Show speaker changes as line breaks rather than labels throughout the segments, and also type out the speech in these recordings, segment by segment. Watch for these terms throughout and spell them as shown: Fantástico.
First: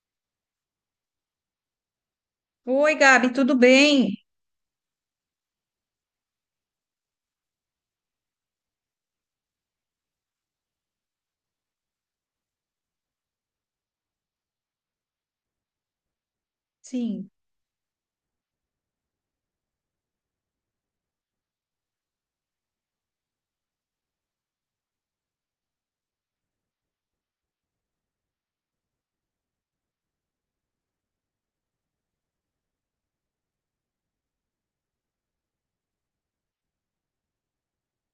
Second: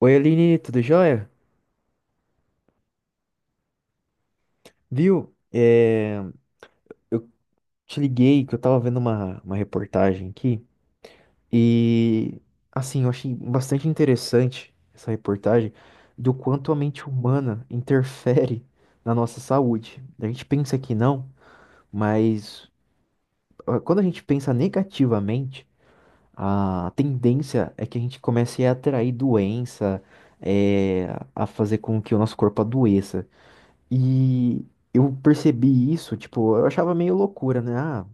Oi, Aline, tudo jóia?
Oi, Gabi, tudo bem?
Viu? Te liguei que eu tava vendo uma reportagem aqui e, assim, eu achei bastante interessante essa reportagem do quanto a mente
Sim,
humana interfere na nossa saúde. A gente pensa que não, mas quando a gente pensa negativamente, a tendência é que a gente comece a atrair doença, é, a fazer com que o nosso corpo adoeça. E eu percebi isso, tipo, eu achava meio loucura, né? Ah,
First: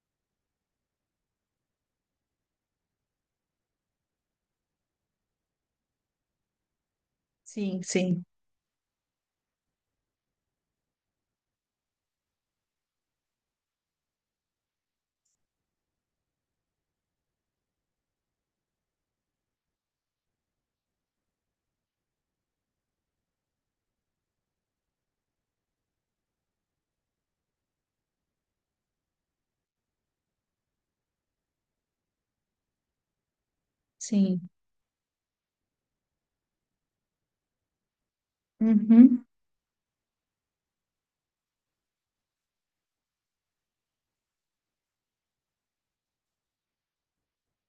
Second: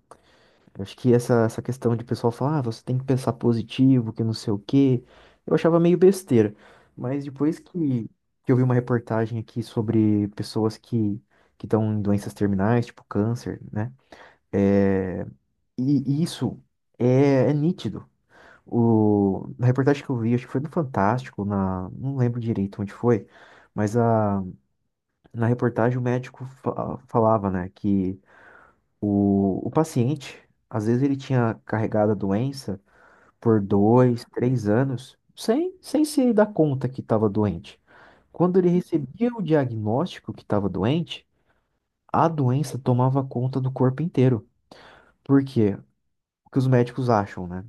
eu acho que essa questão de pessoal falar, ah, você tem que pensar positivo, que não sei o quê. Eu achava meio besteira. Mas depois
sim,
que,
sim,
que eu vi uma reportagem aqui sobre pessoas que estão em doenças terminais, tipo câncer, né? É, e isso é nítido. Na reportagem que eu vi, acho que foi no Fantástico, na, não lembro direito onde foi, mas a na reportagem, o médico falava, né, que o paciente, às vezes, ele tinha carregado a doença por dois,
sim.
três anos, sem, sem se dar conta que estava doente. Quando ele
Uhum,
recebia o diagnóstico que estava doente, a doença tomava conta do corpo inteiro. Por quê? O que os médicos acham, né?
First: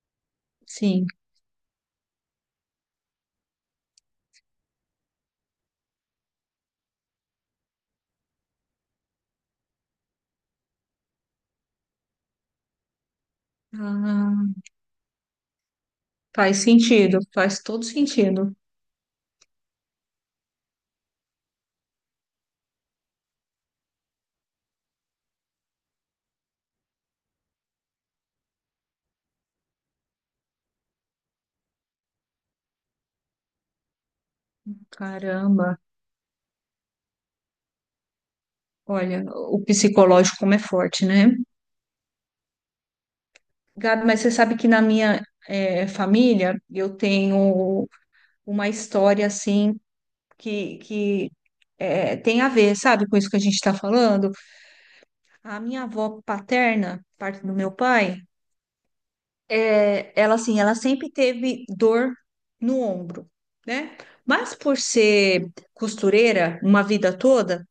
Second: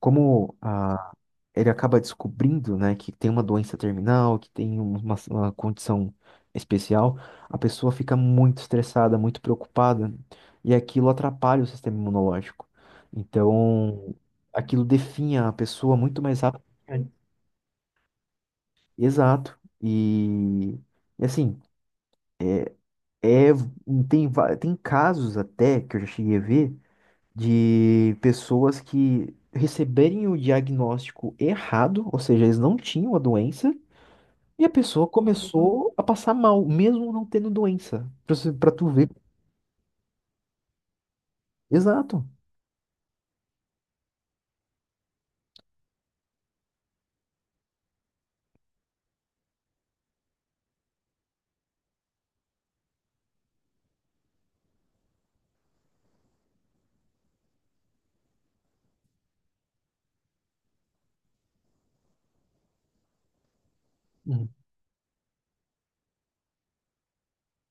Como
sim.
ele acaba descobrindo, né, que tem uma doença terminal, que tem uma condição especial, a pessoa fica muito estressada, muito preocupada, e aquilo atrapalha o sistema imunológico. Então,
Ah,
aquilo definha a pessoa muito mais
faz
rápido.
sentido, faz todo sentido.
Exato. E assim, é, tem casos até que eu já cheguei a ver de pessoas que receberem o diagnóstico errado, ou seja, eles não tinham a doença, e a pessoa
Caramba,
começou a passar mal, mesmo não tendo doença. Pra tu ver.
olha, o psicológico como é forte, né?
Exato.
Gabi, mas você sabe que na minha família eu tenho uma história assim que tem a ver, sabe, com isso que a gente está falando? A minha avó paterna, parte do meu pai. É, ela assim, ela sempre teve dor no ombro, né?
Uhum.
Mas por ser costureira uma vida toda,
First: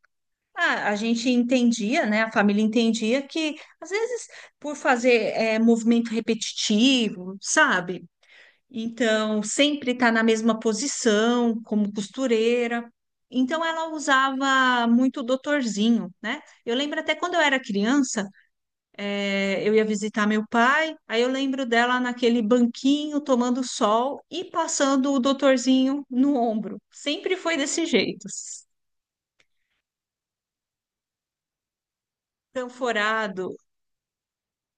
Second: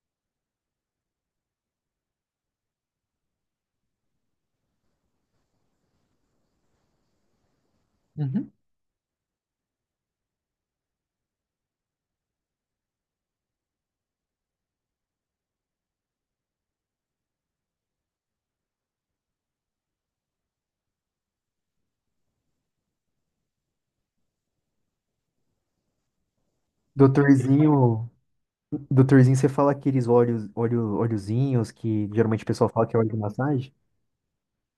a gente entendia, né? A família entendia que às vezes por fazer movimento repetitivo, sabe?
Uhum.
Então sempre está na mesma posição como costureira. Então ela usava muito o doutorzinho, né? Eu lembro até quando eu era criança, eu ia visitar meu pai, aí eu lembro dela naquele banquinho tomando sol e passando o doutorzinho no ombro. Sempre foi desse
Doutorzinho.
jeito.
Doutorzinho, você fala aqueles olhozinhos que geralmente o pessoal fala que é óleo de
Escanforado.
massagem?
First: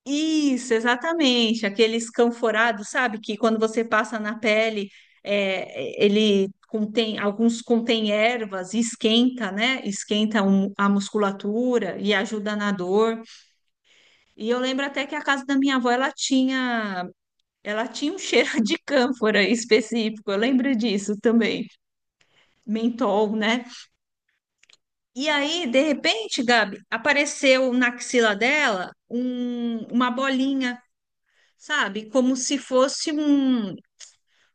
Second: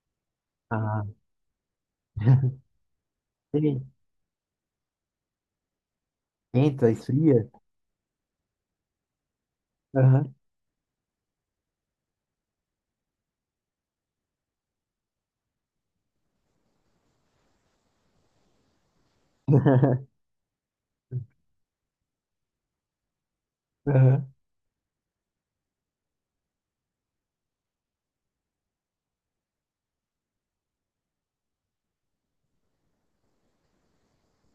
Isso,
Ah,
exatamente. Aquele escanforado, sabe? Que quando
sei.
você passa na pele, é, ele
Entra,
contém,
esfria.
alguns contém ervas, e esquenta, né?
Aham,
Esquenta a musculatura e ajuda na dor. E eu lembro até que a casa da minha avó, ela tinha. Ela tinha um cheiro de cânfora específico, eu lembro disso também. Mentol, né?
aham.
E aí, de repente, Gabi, apareceu na axila dela uma bolinha, sabe? Como se fosse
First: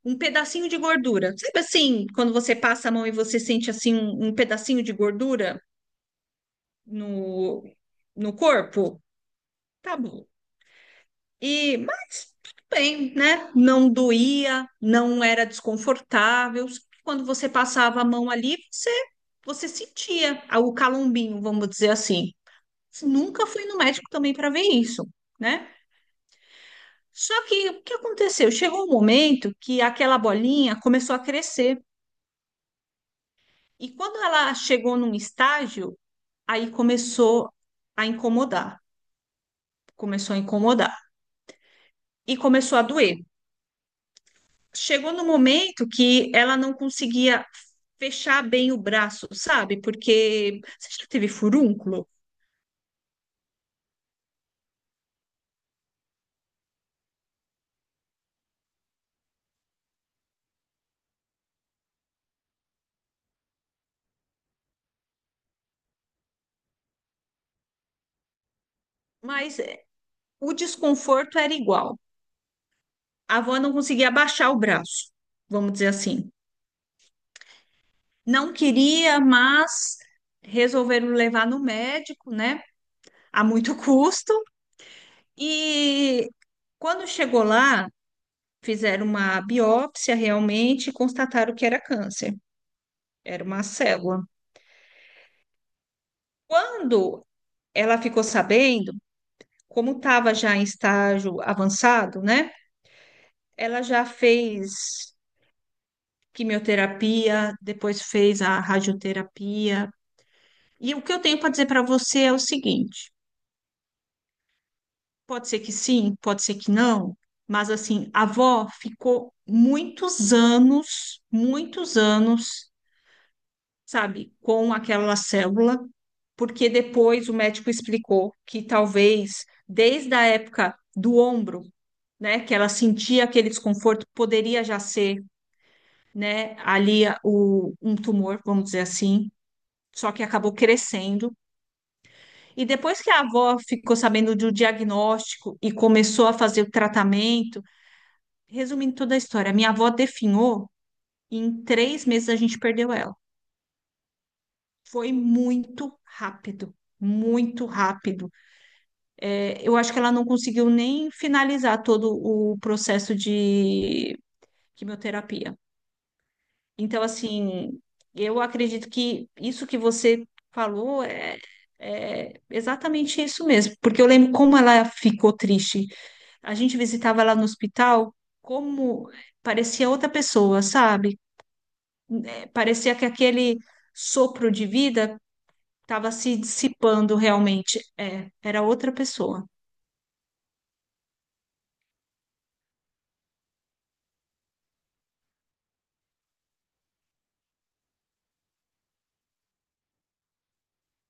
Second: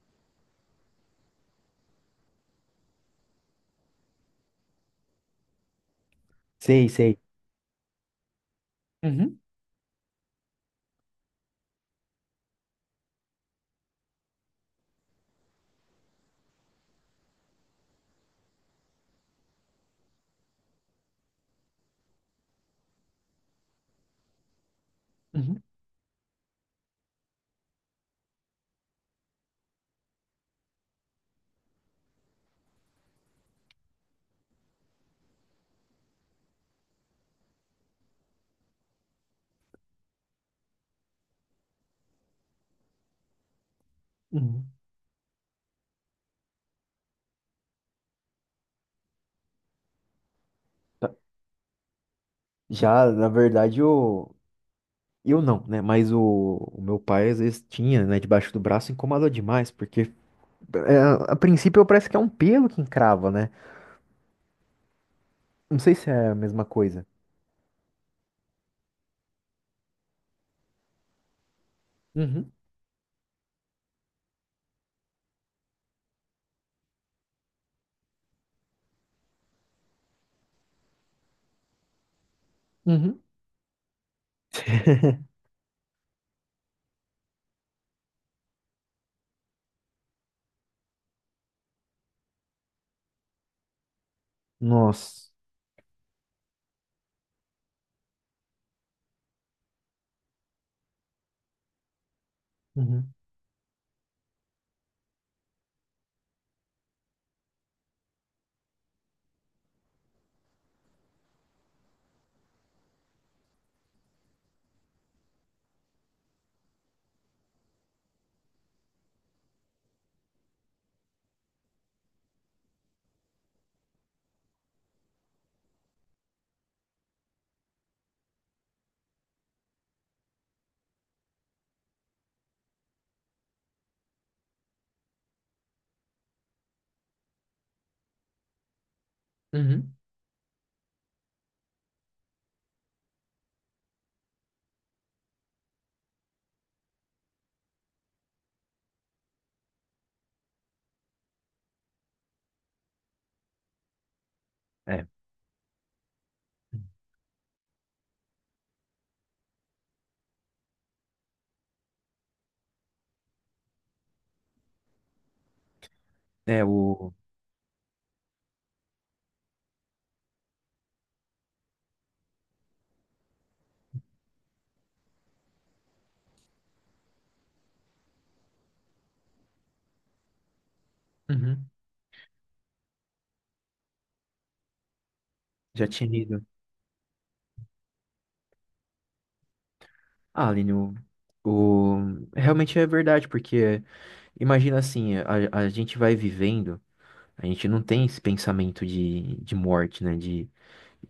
um pedacinho de gordura. Sabe assim, quando você passa a mão e você sente assim um pedacinho de gordura
Sei, sei.
no, no corpo?
Uhum.
Tá bom. E, mas tudo bem, né? Não doía, não era desconfortável. Só que quando você passava a mão ali, você sentia o calombinho, vamos dizer assim. Nunca fui no médico também para ver isso,
Uhum.
né? Só que o que aconteceu? Chegou um momento que aquela bolinha começou a crescer. E quando ela chegou num estágio, aí começou a incomodar. Começou a incomodar. E começou a doer.
Uhum.
Chegou no momento que ela não conseguia fechar bem o braço, sabe? Porque você já
Tá.
teve furúnculo,
Já, na verdade, o. Eu não, né? Mas o meu pai às vezes tinha, né, debaixo do braço, incomoda demais, porque é, a princípio parece que é um pelo que encrava, né? Não sei se é a mesma coisa.
mas é, o desconforto era igual.
Uhum,
A avó não conseguia abaixar o braço, vamos dizer assim. Não queria, mas resolveram levar no médico, né?
uhum,
A muito custo. E quando chegou lá, fizeram uma biópsia realmente e constataram que era câncer, era uma célula.
Nossa.
Quando ela ficou sabendo, como estava já em estágio avançado, né?
Uhum,
Ela já fez quimioterapia, depois fez a radioterapia. E o que eu tenho para dizer para você é o seguinte: pode ser que sim, pode ser que não, mas assim, a avó ficou muitos anos, sabe, com aquela célula, porque depois o médico explicou que talvez desde a época do ombro, né, que ela sentia aquele desconforto, poderia já ser né, ali, um tumor, vamos dizer assim,
uhum,
só que acabou crescendo. E depois que a avó ficou sabendo do diagnóstico e começou a fazer o tratamento, resumindo toda a história, minha avó definhou e em 3 meses a gente perdeu ela.
é,
Foi muito rápido. Muito rápido. É, eu acho que ela não conseguiu nem finalizar todo o processo de quimioterapia.
é
Então,
o.
assim, eu acredito que isso que você falou é, é exatamente isso mesmo, porque eu lembro como ela ficou triste. A gente visitava ela no hospital, como parecia outra pessoa, sabe?
Uhum.
É, parecia que aquele sopro de vida
Já tinha
estava se
lido.
dissipando realmente. É, era outra pessoa.
Ah, Aline, realmente é verdade, porque imagina assim, a gente vai vivendo, a gente não tem esse pensamento de morte, né? De,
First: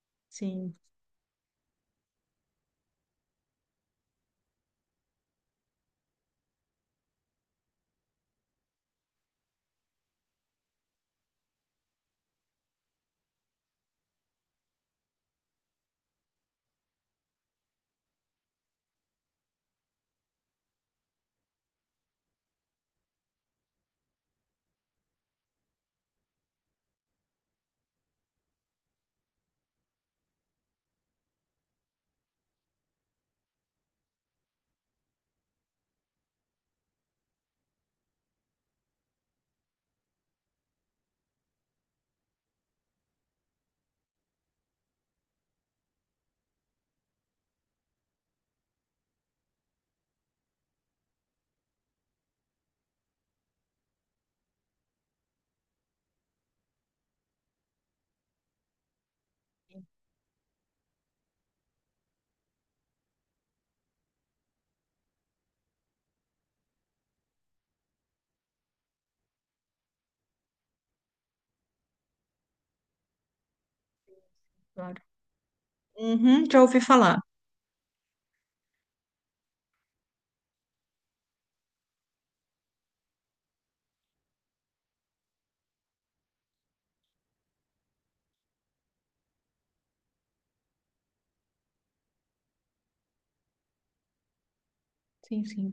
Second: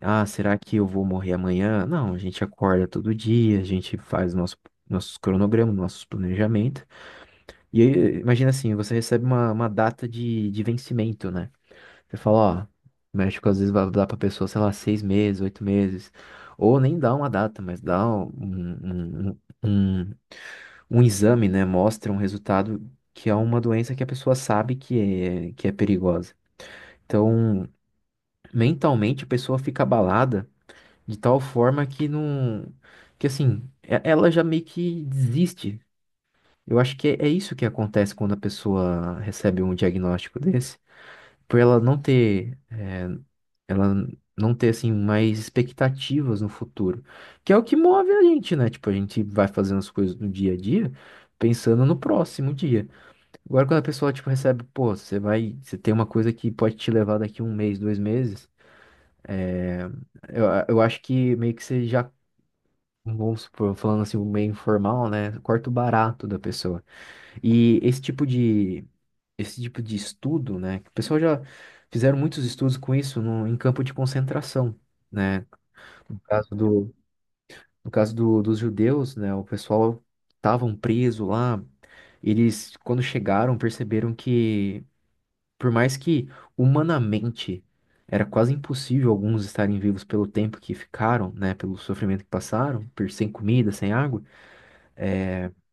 ah, será que
Sim,
eu vou morrer amanhã? Não, a gente acorda todo dia, a gente faz nossos cronogramas, nossos planejamentos. E aí, imagina assim, você recebe uma data de vencimento, né? Você fala, ó, o médico às vezes vai dar pra pessoa, sei lá, 6 meses, 8 meses, ou nem dá uma data, mas dá um- um exame, né? Mostra um resultado que é uma doença que a pessoa sabe que que é perigosa. Então, mentalmente a pessoa fica abalada de tal forma que não, que assim, ela já meio que desiste. Eu acho que é isso que acontece quando a pessoa recebe um diagnóstico desse, por ela não ter assim mais expectativas no futuro, que é o que move a gente, né? Tipo, a gente vai fazendo as coisas no dia a dia, pensando no próximo dia. Agora quando a pessoa tipo recebe, pô, você vai, você tem uma coisa que pode te levar daqui 1 mês, 2 meses, é, eu acho que meio que você já vamos supor, falando assim, meio informal, né? Corta o barato da pessoa. E esse tipo de estudo, né? que O pessoal já fizeram muitos estudos com isso no, em campo de concentração
claro.
né? No
Uhum,
caso
já ouvi
do,
falar.
no caso do, dos judeus, né, o pessoal estavam preso lá. Eles, quando chegaram, perceberam que, por mais que humanamente era quase impossível alguns estarem vivos pelo tempo que ficaram, né, pelo sofrimento que passaram, por sem comida, sem água,
Sim, sim,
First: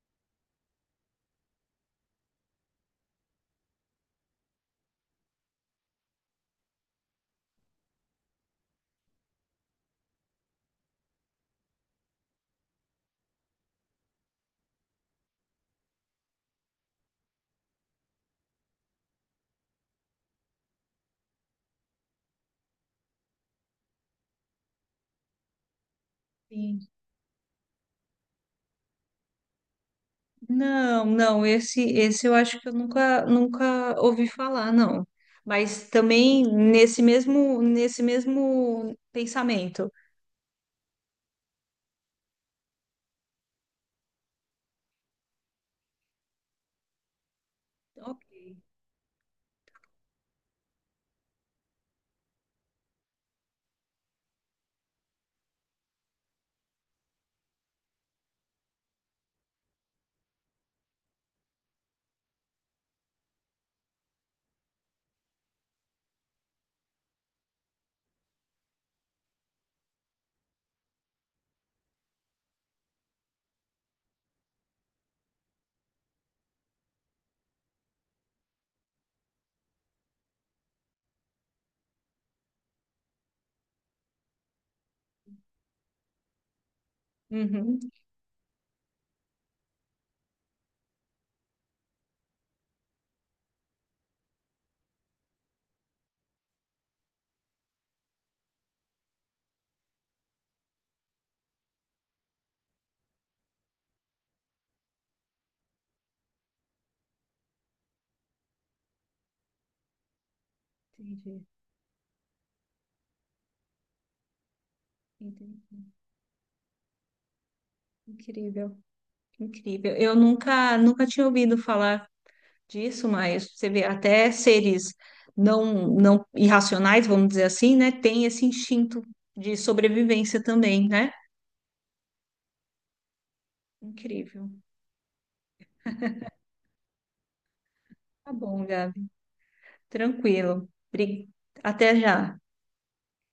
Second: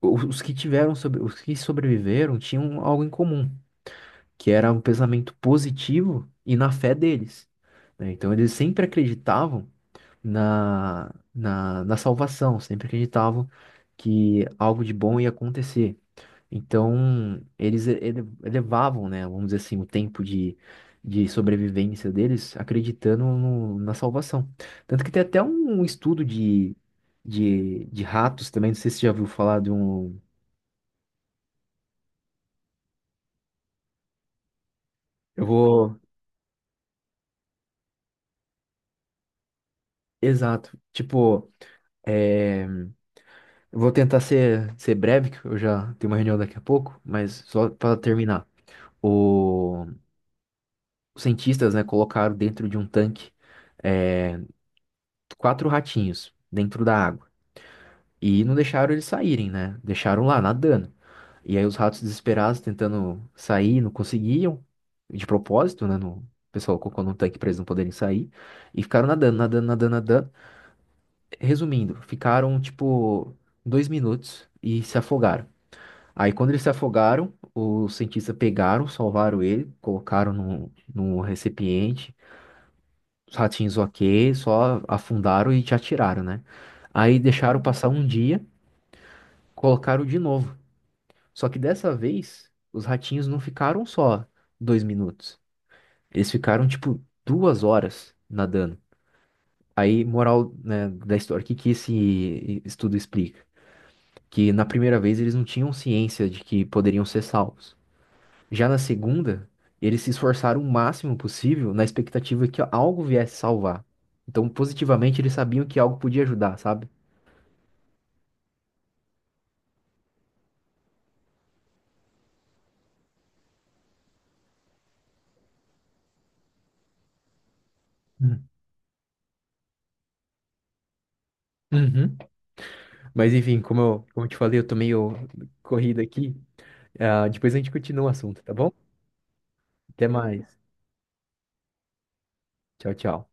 os que tiveram, os que sobreviveram tinham algo em comum, que era um pensamento positivo e na fé deles, né? Então eles sempre acreditavam na salvação, sempre acreditavam que algo de bom ia acontecer. Então, elevavam, né, vamos dizer assim, o tempo de sobrevivência deles acreditando na salvação. Tanto que tem até um estudo
sim.
de ratos também, não sei se você já ouviu falar de um.
Não, não, esse eu acho que eu nunca ouvi falar, não.
Eu
Mas
vou.
também nesse mesmo pensamento.
Exato. Tipo. É, eu vou tentar ser breve, que eu já tenho uma reunião daqui a pouco, mas só para
Ok.
terminar. O, Os cientistas, né, colocaram dentro de um tanque é, 4 ratinhos dentro da água e não deixaram eles saírem, né? Deixaram lá nadando. E aí os ratos desesperados tentando sair, não conseguiam, de propósito, né? No... O pessoal colocou num tanque para eles não poderem sair e ficaram nadando, nadando, nadando, nadando. Resumindo, ficaram tipo 2 minutos e se afogaram. Aí quando eles se afogaram, os cientistas pegaram, salvaram ele, colocaram num recipiente. Os ratinhos ok, só afundaram e te atiraram, né? Aí deixaram
Uhum.
passar um dia, colocaram de novo. Só que dessa vez, os ratinhos não ficaram só 2 minutos. Eles ficaram, tipo, 2 horas nadando. Aí, moral, né, da história, o que que esse estudo explica? Que na primeira vez eles não tinham ciência de que poderiam ser salvos. Já na segunda, eles se esforçaram o máximo
Entendi,
possível na expectativa que algo viesse salvar. Então, positivamente, eles sabiam
entendi.
que algo podia ajudar, sabe?
Incrível, incrível. Eu nunca tinha ouvido falar disso, mas você vê até seres não irracionais, vamos dizer assim, né, tem esse instinto de sobrevivência também, né?
Uhum. Mas enfim, como eu te
Incrível.
falei, eu tô meio corrido aqui. Ah, depois a gente continua o
Tá
assunto, tá
bom,
bom?
Gabi.
Até mais.
Tranquilo. Até já.
Tchau, tchau.